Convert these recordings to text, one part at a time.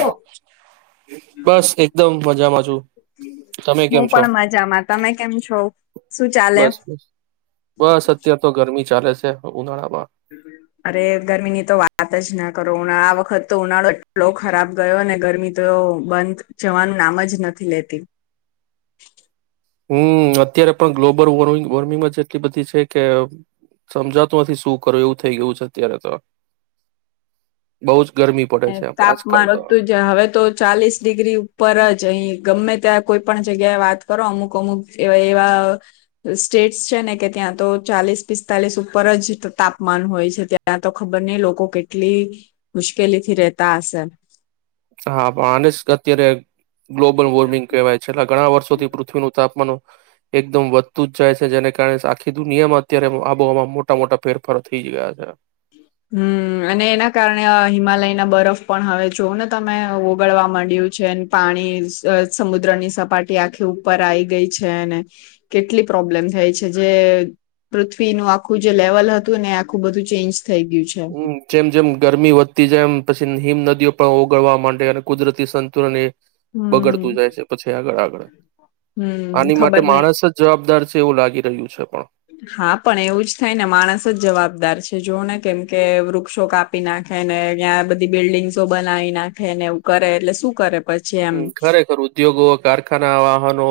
હું બસ એકદમ મજામાં છું, તમે કેમ છો પણ મજામાં તમે કેમ છો શું ચાલે બસ બસ અત્યાર તો ગરમી ચાલે છે ઉનાળા અરે ગરમીની તો વાત લો ખરાબ ગયો અને ગરમી તો બંધ જવાનું નામ જ નથી લેતી હમ અત્યારે પણ ગ્લોબલ વોમિંગ વોર્મિંગ જ એટલી બધી છે કે સમજાતું નથી શું કરું એવું થઈ ગયું છે, અત્યારે તો બઉ જ ગરમી પડે છે આપ- આજકાલ તાપમાન તો હતતુંજ, હવે તો ચાલીસ ડિગ્રી ઉપરજ, અહી ગમે ત્યાં કોઈ પણ જગ્યાએ વાત કરો અમુક અમુક એવા એવા સ્ટેટ્ છે ને, કે ત્યાં તો ચાલીસ પિસ્તાલીસ ઉપરજ તાપમાન હોય છે, ત્યાં તો ખબર નઈ લોકો કેટલી મુશ્કે કેલીથી રેહતા હશે. હા, પણ [unintelligible] અત્યારે ગ્લોબલ વોર્મિંગ કેહેવાય, છેલ્લા ઘણા વર્ષોથી પૃથવીનું તાપમાનું એકદમ વધતુંજ જાય છે, જેને કારણે આખી દુનિયામાં અત્યારે આબોહવામાં મોટા મોટા ફેરફારો થઈ ગયા છે. હમ્મ અને એના કારણે હિમાલયના બરફ પણ હવે જોવ ને તમે ઓગળવા માંડ્યું છે, પાણી સમુદ્રની સપાટી આખી ઉપર આઈ ગઈ છે ને કેટલી પ્રોબ્લેમ થઈ છે, જે પૃથ્વીનું આખું જે લેવલ હતું ને આખું બધું ચેન્જ થઈ ગયું છે હમ્મ, જેમ જેમ ગરમી વધતી જેમ પછી હિમ નદીઓ પણ ઓગળવા માંડે અને કુદરતી સંતુલન એ હમ બગડતું જાય છે, પછી આગળ આગળ. હમ આની માટે ખબર નઈ માણસજ જવાબદાર છે. તેવું લાગી રહ્યું છે, પણ હા, પણ એવુંજ થાય ને માણસ જ જવાબદાર છે જોવ ને, કેમકે વૃક્ષો કાપી નાખે ને ત્યાં બધી બિલ્ડિંગ્સો બનાવી નાખે ને એવું કરે એટલે શું કરે પછી હમ્મ, એમ ખરેખર ઉદ્યોગો કારખાના, વાહનો,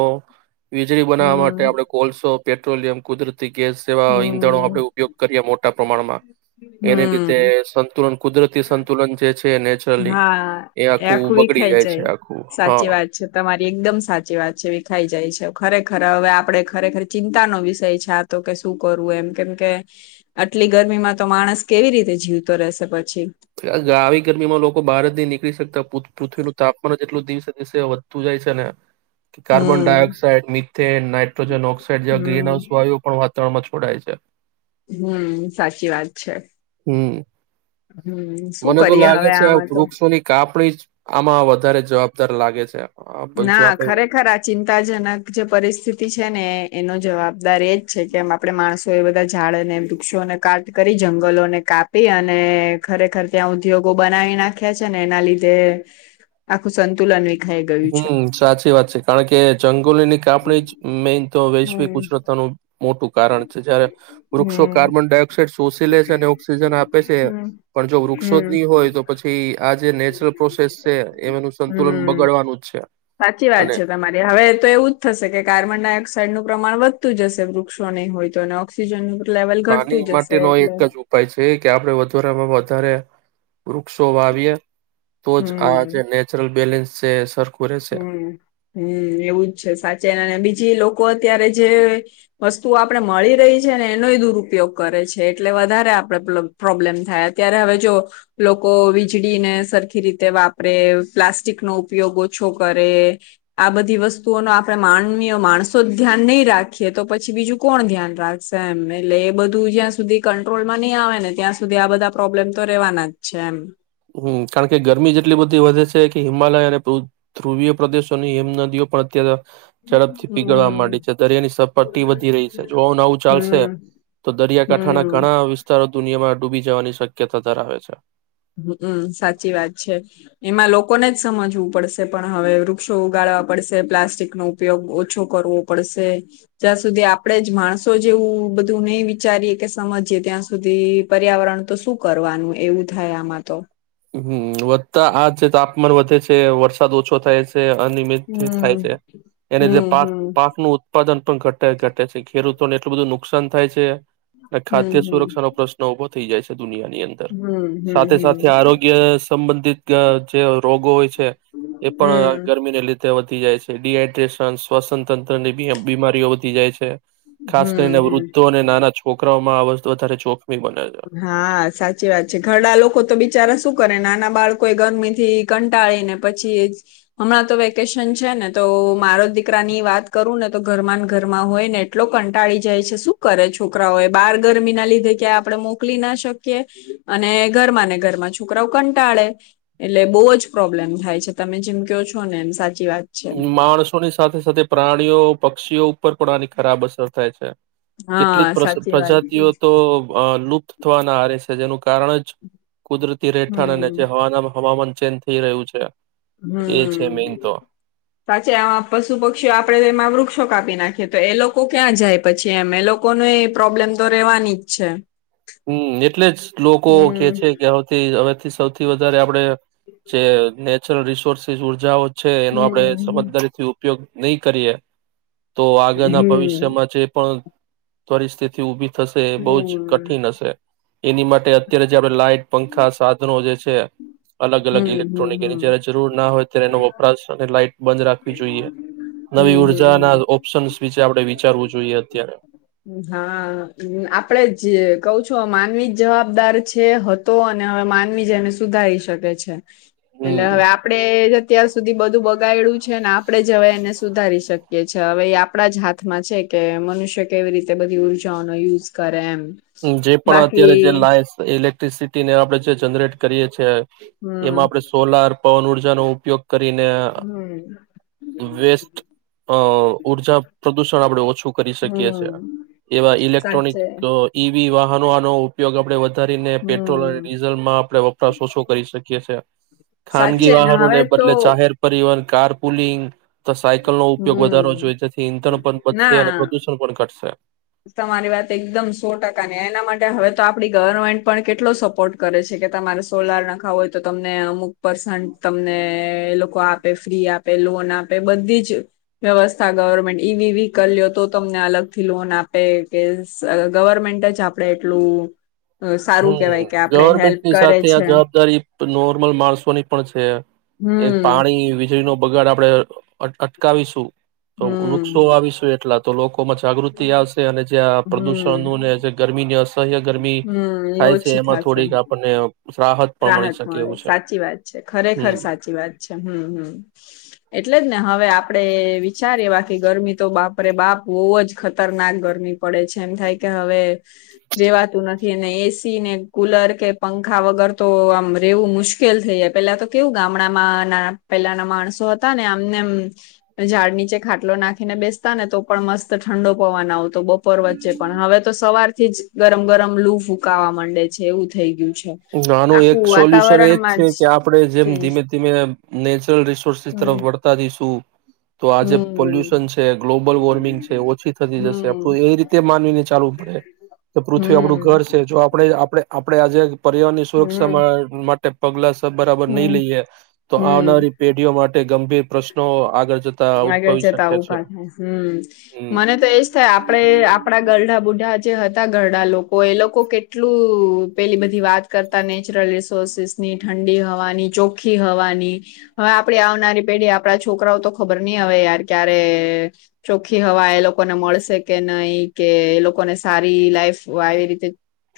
વીજળી બનાવવા માટે હમ આપડે કોલસો પેટ્રોલિયમ કુદરતી ગેસ જેવા ઈંધણો હમ આપણે ઉપયોગ કરીએ મોટા પ્રમાણમાં, એને લીધે હમ સંતુલન કુદરતી સંતુલન જે છેને લી એ આખું બગડી જાય છે અ સાચી વાત છે તમારી એકદમ સાચી વાત છે વિખાઈ જાય છે ખરે ખર. હવે આપડે ખરેખર ચિંતાનો વિષય છે આ તો કે શું કરવું એમ કેમ કે આટલી ગરમીમાં તો માણસ કેવી રીતે જીવતો રહેશે પછી. આવી ગરમીમાં લોકો બહાર જ નહી નીકળી શકતા પુથ પૃથ્વીનું તાપમાન જેટલું દિવસે દિવસે વધતું જાય છે ને કે કાર્બન હમ ડાયોક્સાઇડ, મિથેન, નાઇટ્રોજન- ઓક્સાઇડ જેવા ગ્રીન હમ હાઉસ વાયું પણ વાતાવરણમાં ફડાય છે હમ સાચી વાત છે. હમ. હમ શું મને તો કરીએ લાગે હવે છે આ આમાં તો વૃક્ષોની કાપડી જ આમાં વધારે જવાબદાર લાગે છે. આ બ- જો ના આપણે ખરેખર આ ચિંતાજનક જે પરિસ્થિતિ છે ને એનો જવાબદાર એ જ છે કેમ આપડે માણસો એ બધા‌ ઝાડને વૃક્ષોને કાટ કરી જંગલોને કાપી અને ખરેખર ત્યાં ઉદ્યોગો બનાવી નાખ્યા છેને એના લીધે આખું સંતુલન વિખાઈ ગયું. છે. હમ સાચી વાત છે કારણ કે જંગોલીની કાપણી જ મેન તો વૈશ્વિક હમ કુદરતતાનું મોટું કારણ છે. જયારે વૃક્ષો હમ કાર્બન ડાયોક્સાઇડ શોષી લે છેઅને ઓક્સિજન આપે છે હમ પણ જો વૃક્ષો જ નહી હોય હમ તો પછી આજ નેચરલ પ્રોસેસ છે એમનું સંતુલન બગ હમ સાચી વાત છે તમારી હવે તો એવું જ થશે કે કાર્બન ડાયોક્સાઇડ નું પ્રમાણ વધ તું જશે વૃક્ષો નહી હોય તો અને ઓક્સિજન ન પાણી માટેનો એક જ ઉપાય છે કે આપડે અધુરામાં વધારે વુક્ષો વાવીએ. તો જ આ છે નેચરલ બેલેન્સ સરકાર [inaudible] હું હું એવું જ છે સાચે અને બીજી લોકો અત્યારે જે વસ્તુ આપણે મળી રહી છે ને એનોય દુરુપયોગ કરે છે એટલે વધારે આપડે પ્રોબ્લેમ થાય અત્યારે હવે જો લોકો વીજળી ને સરખી રીતે વાપરે પ્લાસ્ટિક નો ઉપયોગ ઓછો કરે આ બધી વસ્તુઓ ન આપણે માનવીય માણસો જ ધ્યાન નહી રાખીએ તો પછી બીજું કોણ ધ્યાન રાખશે એમ એટલે એ બધું જ્યાં સુધી કંટ્રોલમાં નહી આવે ને ત્યાં સુધી આ બધા પ્રોબ્લેમ તો રેવાના જ છે એમ હું કારણ કે ગરમી જેટલી બધી વધે છે કે હિમાલય અને ધ્રુવીય પ્રદેશોની હિમ નદીઓ પણ અત્યારે ઝડપથી પીગળવા માંડી હમ છે દરિયાની સપાટી વધી રહી છે જો નવું ચાલશે હમ તો દરિયાકાંઠાના હમ ઘણા વિસ્તારો દુનિયામાં ડૂબી જવાની શક્યતા ધરાવે છે હું સાચી વાત છે એમાં લોકો ને જ સમજવું પડશે પણ હવે વૃક્ષો ઉગાડવા પડશે પ્લાસ્ટિક નો ઉપયોગ ઓછો કરવો પડશે. જ્યાં સુધી આપણેે જ માણસો જેવું બધું નહી વિચારીએ કે સમજીએ ત્યાં સુધી પર્યાવરણ તો શું કરવાનું એવું થયા આમાં તો હમ વધતા આજ તાપમાન વધે છે, વરસાદ ઓછો થાય છે. અનિમિત થાય હમમ. છે અને હમમ પાક હમમ પાક નું ઉત્પાદન પણ ઘટ ઘટે છે ખેડૂતોને એટલું બધું નુકસાન થાય છે હમમ ખાદ્ય સુરક્ષા નો પ્રશ્ન ઉભો થઈ જાય છે દુનિયાની અંદર હમમ હમમ સાથે સાથે હમમ. આરોગ્ય સંબંધિત જે રોગો હોય છે એ હમમ પણ ગરમીને લીધે વધી જાય છે ડિહાઇડ્રેશન સ્વસંત તંત્ર ની ભી બીમારીઓ વધી જાય છે. ખાસ હમમ કરીને હમમ. વૃદ્ધો અને નાના છોકરા વામાં આવસ તો તારે જોબ હા સાચી વાત છે, ઘરડા લોકો તો બિચારા શું કરે નાના બાળકો એ ગરમી થી કંટાળીને પછી હમણાં તો વેકેશન છે ને તો મારો દીકરા ની વાત કરું ને તો ઘરમાં ઘરમાં હોય ને એટલો કંટાળી જાય છે શું કરે છોકરાઓ એ બાર ગરમી ના લીધે ક્યાં આપણે મોકલી ના શકીએ અને ઘરમાં ને ઘરમાં છોકરાઓ કંટાળે એટલે બહુ જ પ્રોબ્લેમ થાય છે તમે જેમ કયો છો ને એમ સાચે માણસોની સાથે-સાથે પ્રાણીઓ, પક્ષીઓ, ઉપર પણ આની ખરાબ અસર થાય છે. કેટલીક હા સાચી વાત છે પ્રજાતિઓ તો અ લુપ્ત થવાના આરે છે. કે જેનું કારણ જ કુદરતી રહેેઠાણ હમ અને જે હવા હવામાન ચેન્જ થઈ રહ્યું છે. એ છે મેન હમ તો. સાચે આ પશુ પક્ષીઓ આપડે એમાં વૃક્ષો કાપી નાખીએ તો એ લોકો ક્યાં જાય પછી એમ એ લોકોને એ પ્રોબ્લેમ તો રેવાની જ છે. હમ એટલે જ લોકો કે હમ્મ. છે કે હથી હવેથી સૌ થી વધારે આપડે જે ને ચાલો રિસોર્સીંસ ઉર્જાઓ છે એનો આપડે હમ્મ સમજદારી થી ઉપયોગ નહી કરીએ. તો આગળના હમ્મ. ભવિષ્યમાં જે પણ પરિસ્થિતિ ઉભી થ થશે બઉ હમ્મ જ ક કઠિન હશે. એની માટે અત્યારે જે આપડે લાઈટ, પંખા, સાધનો જે છે તે અલગ-અલગ હમ્મ ઇલેક્ટ્રોનિક એની હમ્મ જયારે જરૂર ના હોય ત્યારે એનો વપરાશ અને લાઈટ બંધ રાખવી જોઈએ. નવી હમ્મ હમ્મ ઉર્જા ના હમ્મ. ઓપ્શનસ વિશે આપણે વિચારવું જોઈએ અત્યારે. જે કવ છું માનવી જ જવાબદાર છે, હતો અને હવે માનવી જ એને સુધારી શકે છે. અચ્છા. એટલે હવે હમ આપડે જે અત્યાર સુધી બધું બગાયડું છે ને આપણેે જ હવે એને સુધારી શકીએ છે હવે એ આપણા જ હાથમાં છે કે મનુષ્ય કેવી રીતે બધી ઉર્જાઓનો યુઝ કરે એમ. જે પણ બાકી અત્યારે જે લાઈવ ઇલેક્ટ્રિસિટી ને આપડે જે જનરેટ કરીએ છીએ. હમ એમાં આપણે સોલાર પવન ઉર્જાનો ઉપયોગ કરીને હમ વેસ્ટ અ ઉર્જા પ્રદુષણ પણ આપણે ઓછું કરી શકીએ હમ છીએ એવા ઇલેક્ટ્રોનિક સાચે વાહનોનો ઉપયોગ આપણે વધુ કરીને પેટ્રોલ હમ અને ડીઝલમાં આપણે વપરાશ ઓછો કરી શકીએ છીએ. સાચે ખાનગી ને હવે વાહનોને તો બદલે જાહેર પરિવહન કાર પુલિંગ તો સાયકલ નો હમ ઉપયોગ વધારવો જોઈએ જેથી ઈંધણ પણ ના વધશે અને પ્રદુષણ પણ ઘટશે. તમારી વાત એકદમ સો ટકા ને એના માટે હવે તો આપ આપણી ગવર્મેન્ટ પણ કેટલો સપોર્ટ કરે છે. કે તમારે સોલાર નખાવુ હોય તો તમને અમુક પર્સન્ટ તમને એ લોકો આપે ફ્રી આપે લોન આપે બધી જ વ્યવસ્થા ગવર્મેન્ટ ઈવીવી કરીયે તો તમને અલગથી લોન આપ આપે કે ગવર્મેન્ટ આપણે એટલું સારું કેહેવાય કે હમ આપડે હેલ્પ ગવર્મેન્ટની કરે સાથે આ છે. જવાબદારી નોર્મલ માણસોની પણ છે. એ હમ્મ પાણી વીજળી ન બગાડ આપણે અટકાવીશું. તો વૃક્ષો હમ્મ વાવીશું એટલા તો લોકોમાં જાગૃતિ આવશે અને જ્યાં પ્રદુષણ હમ્મ નુ ને જે વ્યસ્ત અયા ગરમી હમ્મ એ થાય છે. ઓછી એમાં થોડીક થાશે. આપણને પણ મળી રાહત શકે મળે એવું છે સાચી વાત છે. ખરેખર હમ સાચી વાત છે. હમ્મ હમ્મ એટલે જ ને હવે આપણે વિચારવા કે ગરમી તો બાપરે બાપ બહુ જ ખતરનાક ગરમી પડે છે. એમ થાય કે હવે રેવાતું નથી અને એસી ને કુલર કે પંખા વગર તો આમ રેવું મુશ્કેલ થઈ જાય પેલા તો કેવું ગામડામાં ના પેલાના માણસો હતા ને આમનેમ ઝાડ નીચે ખાટલો નાખીને બેસતા ને તો પણ મસ્ત ઠંડો પવાના આવ. તો બપોર વચ્ચે પણ હવે તો સવારથી જ ગરમ ગરમ લૂ ફૂકાવા માંડે. છે એવું થઈ ગયું છે. આનું આખું એક સોલ્યુશન એજ વાતાવરણમાં છે જ કે આપણેે જેમ ચેન્જ ધીમે ધીમે નેચરલ રિસોર્સસ હમ તરફ વર્તા થઈશું. તો આજે હમ પોલ્યુશન છે, ગ્લોબલ વોર્મિંગ છે, ઓછી થતી જશે હમ આપણે એ રીતે માનનીને ચાલુ પડે કે પૃથ્વી આપણુ ઘર છે. હમ જો આપણેે આપણે આપણે આજે પરિવાર ની સુરક્ષા હમ મ માટે પગલા બરાબર હમ નહી લઈએ તો હમ આવનારી પેઢીઓ માટે ગંભીર પ્રશ્નો આગળ જતા આગળ ઉદભવી જતા શકે આવુ છે પણ થાય. હમ. મને તો એજ થાય આપણે આપણા ધરના બુઢા જે હતા ઘડ ઘરડા લોકો એ લોકો કેટલું પેલી બધી વાત કરતા નેચરલ. ની ઠંડી હવાની ચોખ્ખી હવાની હવે આપણે આવનારી પેઢી. આપણા છોકરાઓ તો ખબર નહી હવે યાર ક્યારે ચોખ્ખી હવા એ લોકોને મળશે કે નહી કે એ લોકોને સારી લાઈફ આવી રીતે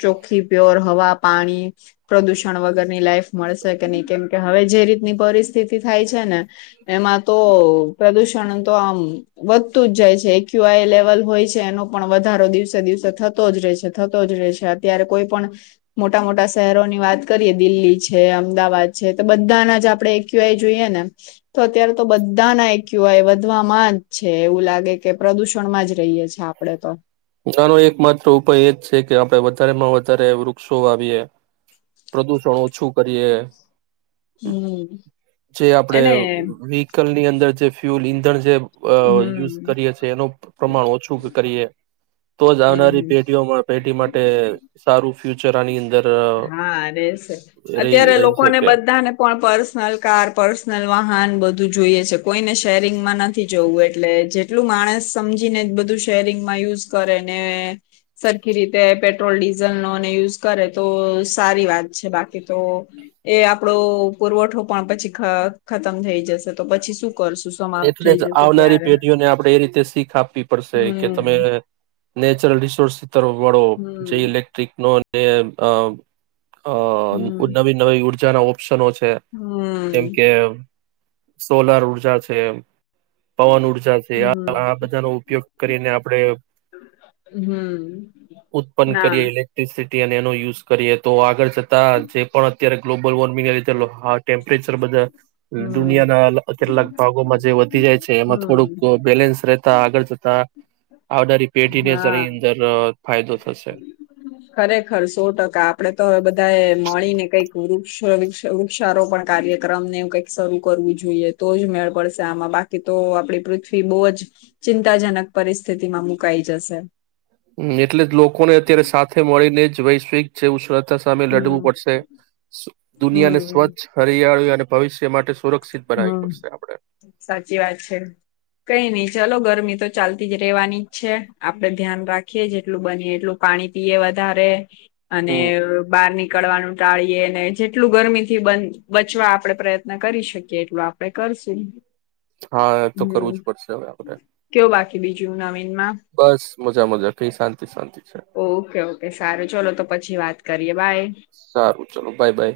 ચોખ્ખી પ્યોર હવા પાણી પ્રદૂષણ વગરની લાઈફ મળશે કે નહી કેમ કે હવે જે રીતની પરિસ સ્થિતિ થાય છે ને એમાં તો પ્રદુષણ તો આમ વધતું જ જાય છે. ક્યુઆઈ લેવલ હોય છે એનો પણ વધારો દિવસે દિવસે થતો જ રહે છે થતો જ રહે છે અત્યારે કોઈ પણ મોટા મોટા શહેરોની વાત કરીએ દિલ્હી છે અમદાવાદ છે તો બધાના જ આપડણે એક્યુઆઈ જોઈએ ને તો અત્યારે તો બધાના એક ક્યુઆય વધવામાં જ છે એવું લાગે કે પ્રદુષણમાં જ રહીયએ છેએ આપડે તો. આપ વધારે માં વધારે વૃક્ષો આવીએ પ્રદુષણ ઓછું કરીએ. હમ જે આપડે એને વેહિકલ ની અંદર જે ફ્યૂલ ઈંધણ જે અ હમ યુઝ હમ કરીએ છીએ એનું પ્રમાણ ઓછું કરીએ તો જ આવનારી હમ પેઢીઓમાં પેઢી માટે સારું. ફ્યુચર આની અંદર હા એ છે. રહી અત્યારે રહી લોકોને શકે બધાને પણ પર્સનલ કાર પર્સનલ વા મકાન બધું જોઈય છે કોઈને શેરિંગમાં નથી જોવું એટલે જેટલું માણસ સમજીને બધું શેરિંગમાં યુઝ કરે ને સરખી રીતે પેટ્રોલ ડીઝલ નોને યુઝ કરે. તો સારી વાત છે બાકી તો એ આપડો પુરવઠો પણ પછી ખતમ થઈ જશે તો પછી શું કરશું સમાપ્ત એટલે થઈ જ જશે આવનારી ત્યારે પેઢીઓને આપડે એ રીતે શીખ આપવી કે તમે હમ નેચરલ [inaudible] તરફ વળો જે હમ ઇલેક્ટ્રિક નોન એ અ અ હમ નવી નવી ઉડ વધારે ઓપ્શન છે. જેમ હમ કે સોલર ઉર્જા છે. તે પવન ઉર્જા છે. આ હમ આ બધાનો ઉપયોગ કરીને આપણે હમ ઉત્પન્ન કરીએ ના ઇલેક્ટ્રિસિટ અને એનો યુઝ કરીએ તો આગ તા છે પણ અત્યારે ગ્લોબલ વોર્મિંગ [unintelligible] ટેમ્પરેચર બધા હમ દુનિયા ના કેટલાક માં જે [unintelligible] જાય છે એમાં થોડુંક હમ બેલેન્સ રહેતા આગળ જતા આવનારી પેઢી ને હા [unintelligible] ફાયદો થશે. ખરેખર સો ટકા આપડે તો બધા એ મળી ને કઈક વૃક્ષ વૃક્ષારોપણ કાર્યક્રમને કઈક શરૂ કરવું જોઈએ તો જ મેળ પડશે આમાં બાકી તો આપણી પૃથ્વી બહુ જ ચિંતાજનક પરિસ્થિતિમાં મુકાઈ જશે. હ એટલે જ લોકોને અત્યારે સાથે મળીને જ વૈશ્વિક જે ઉરાત સામે લડવું હમ પડશે. દુનિયાને હમ સ્વચ્છ, હરિયાળી અને ભવિષ્ હમ. સાચી વાત છે. કઈ નઈ ચલો ગરમી તો ચાલતી જ રહેેવાની જ છે. આપડે ધ્યાન રાખીએ જેટલું બનીએ એટલું પાણી પીએ વધારે અને હમ બારની નીકળવાનું ટાળીએ ને જેટલું ગરમી થી બ બચવા આપડે પ્રયત્ન કરી શકીએ એટલું આપડે કરશું. હા તો કરવું હમ. જ પડશે હવે આપડે કયો બાકી બીજું નવીનમાં? બસ મજા મજા કઈ શાંતિ શાંતિ છે ઓકે ઓકે સારું ચલો તો પછી વાત કરીએ બાય. સારું ચલો બાય બાય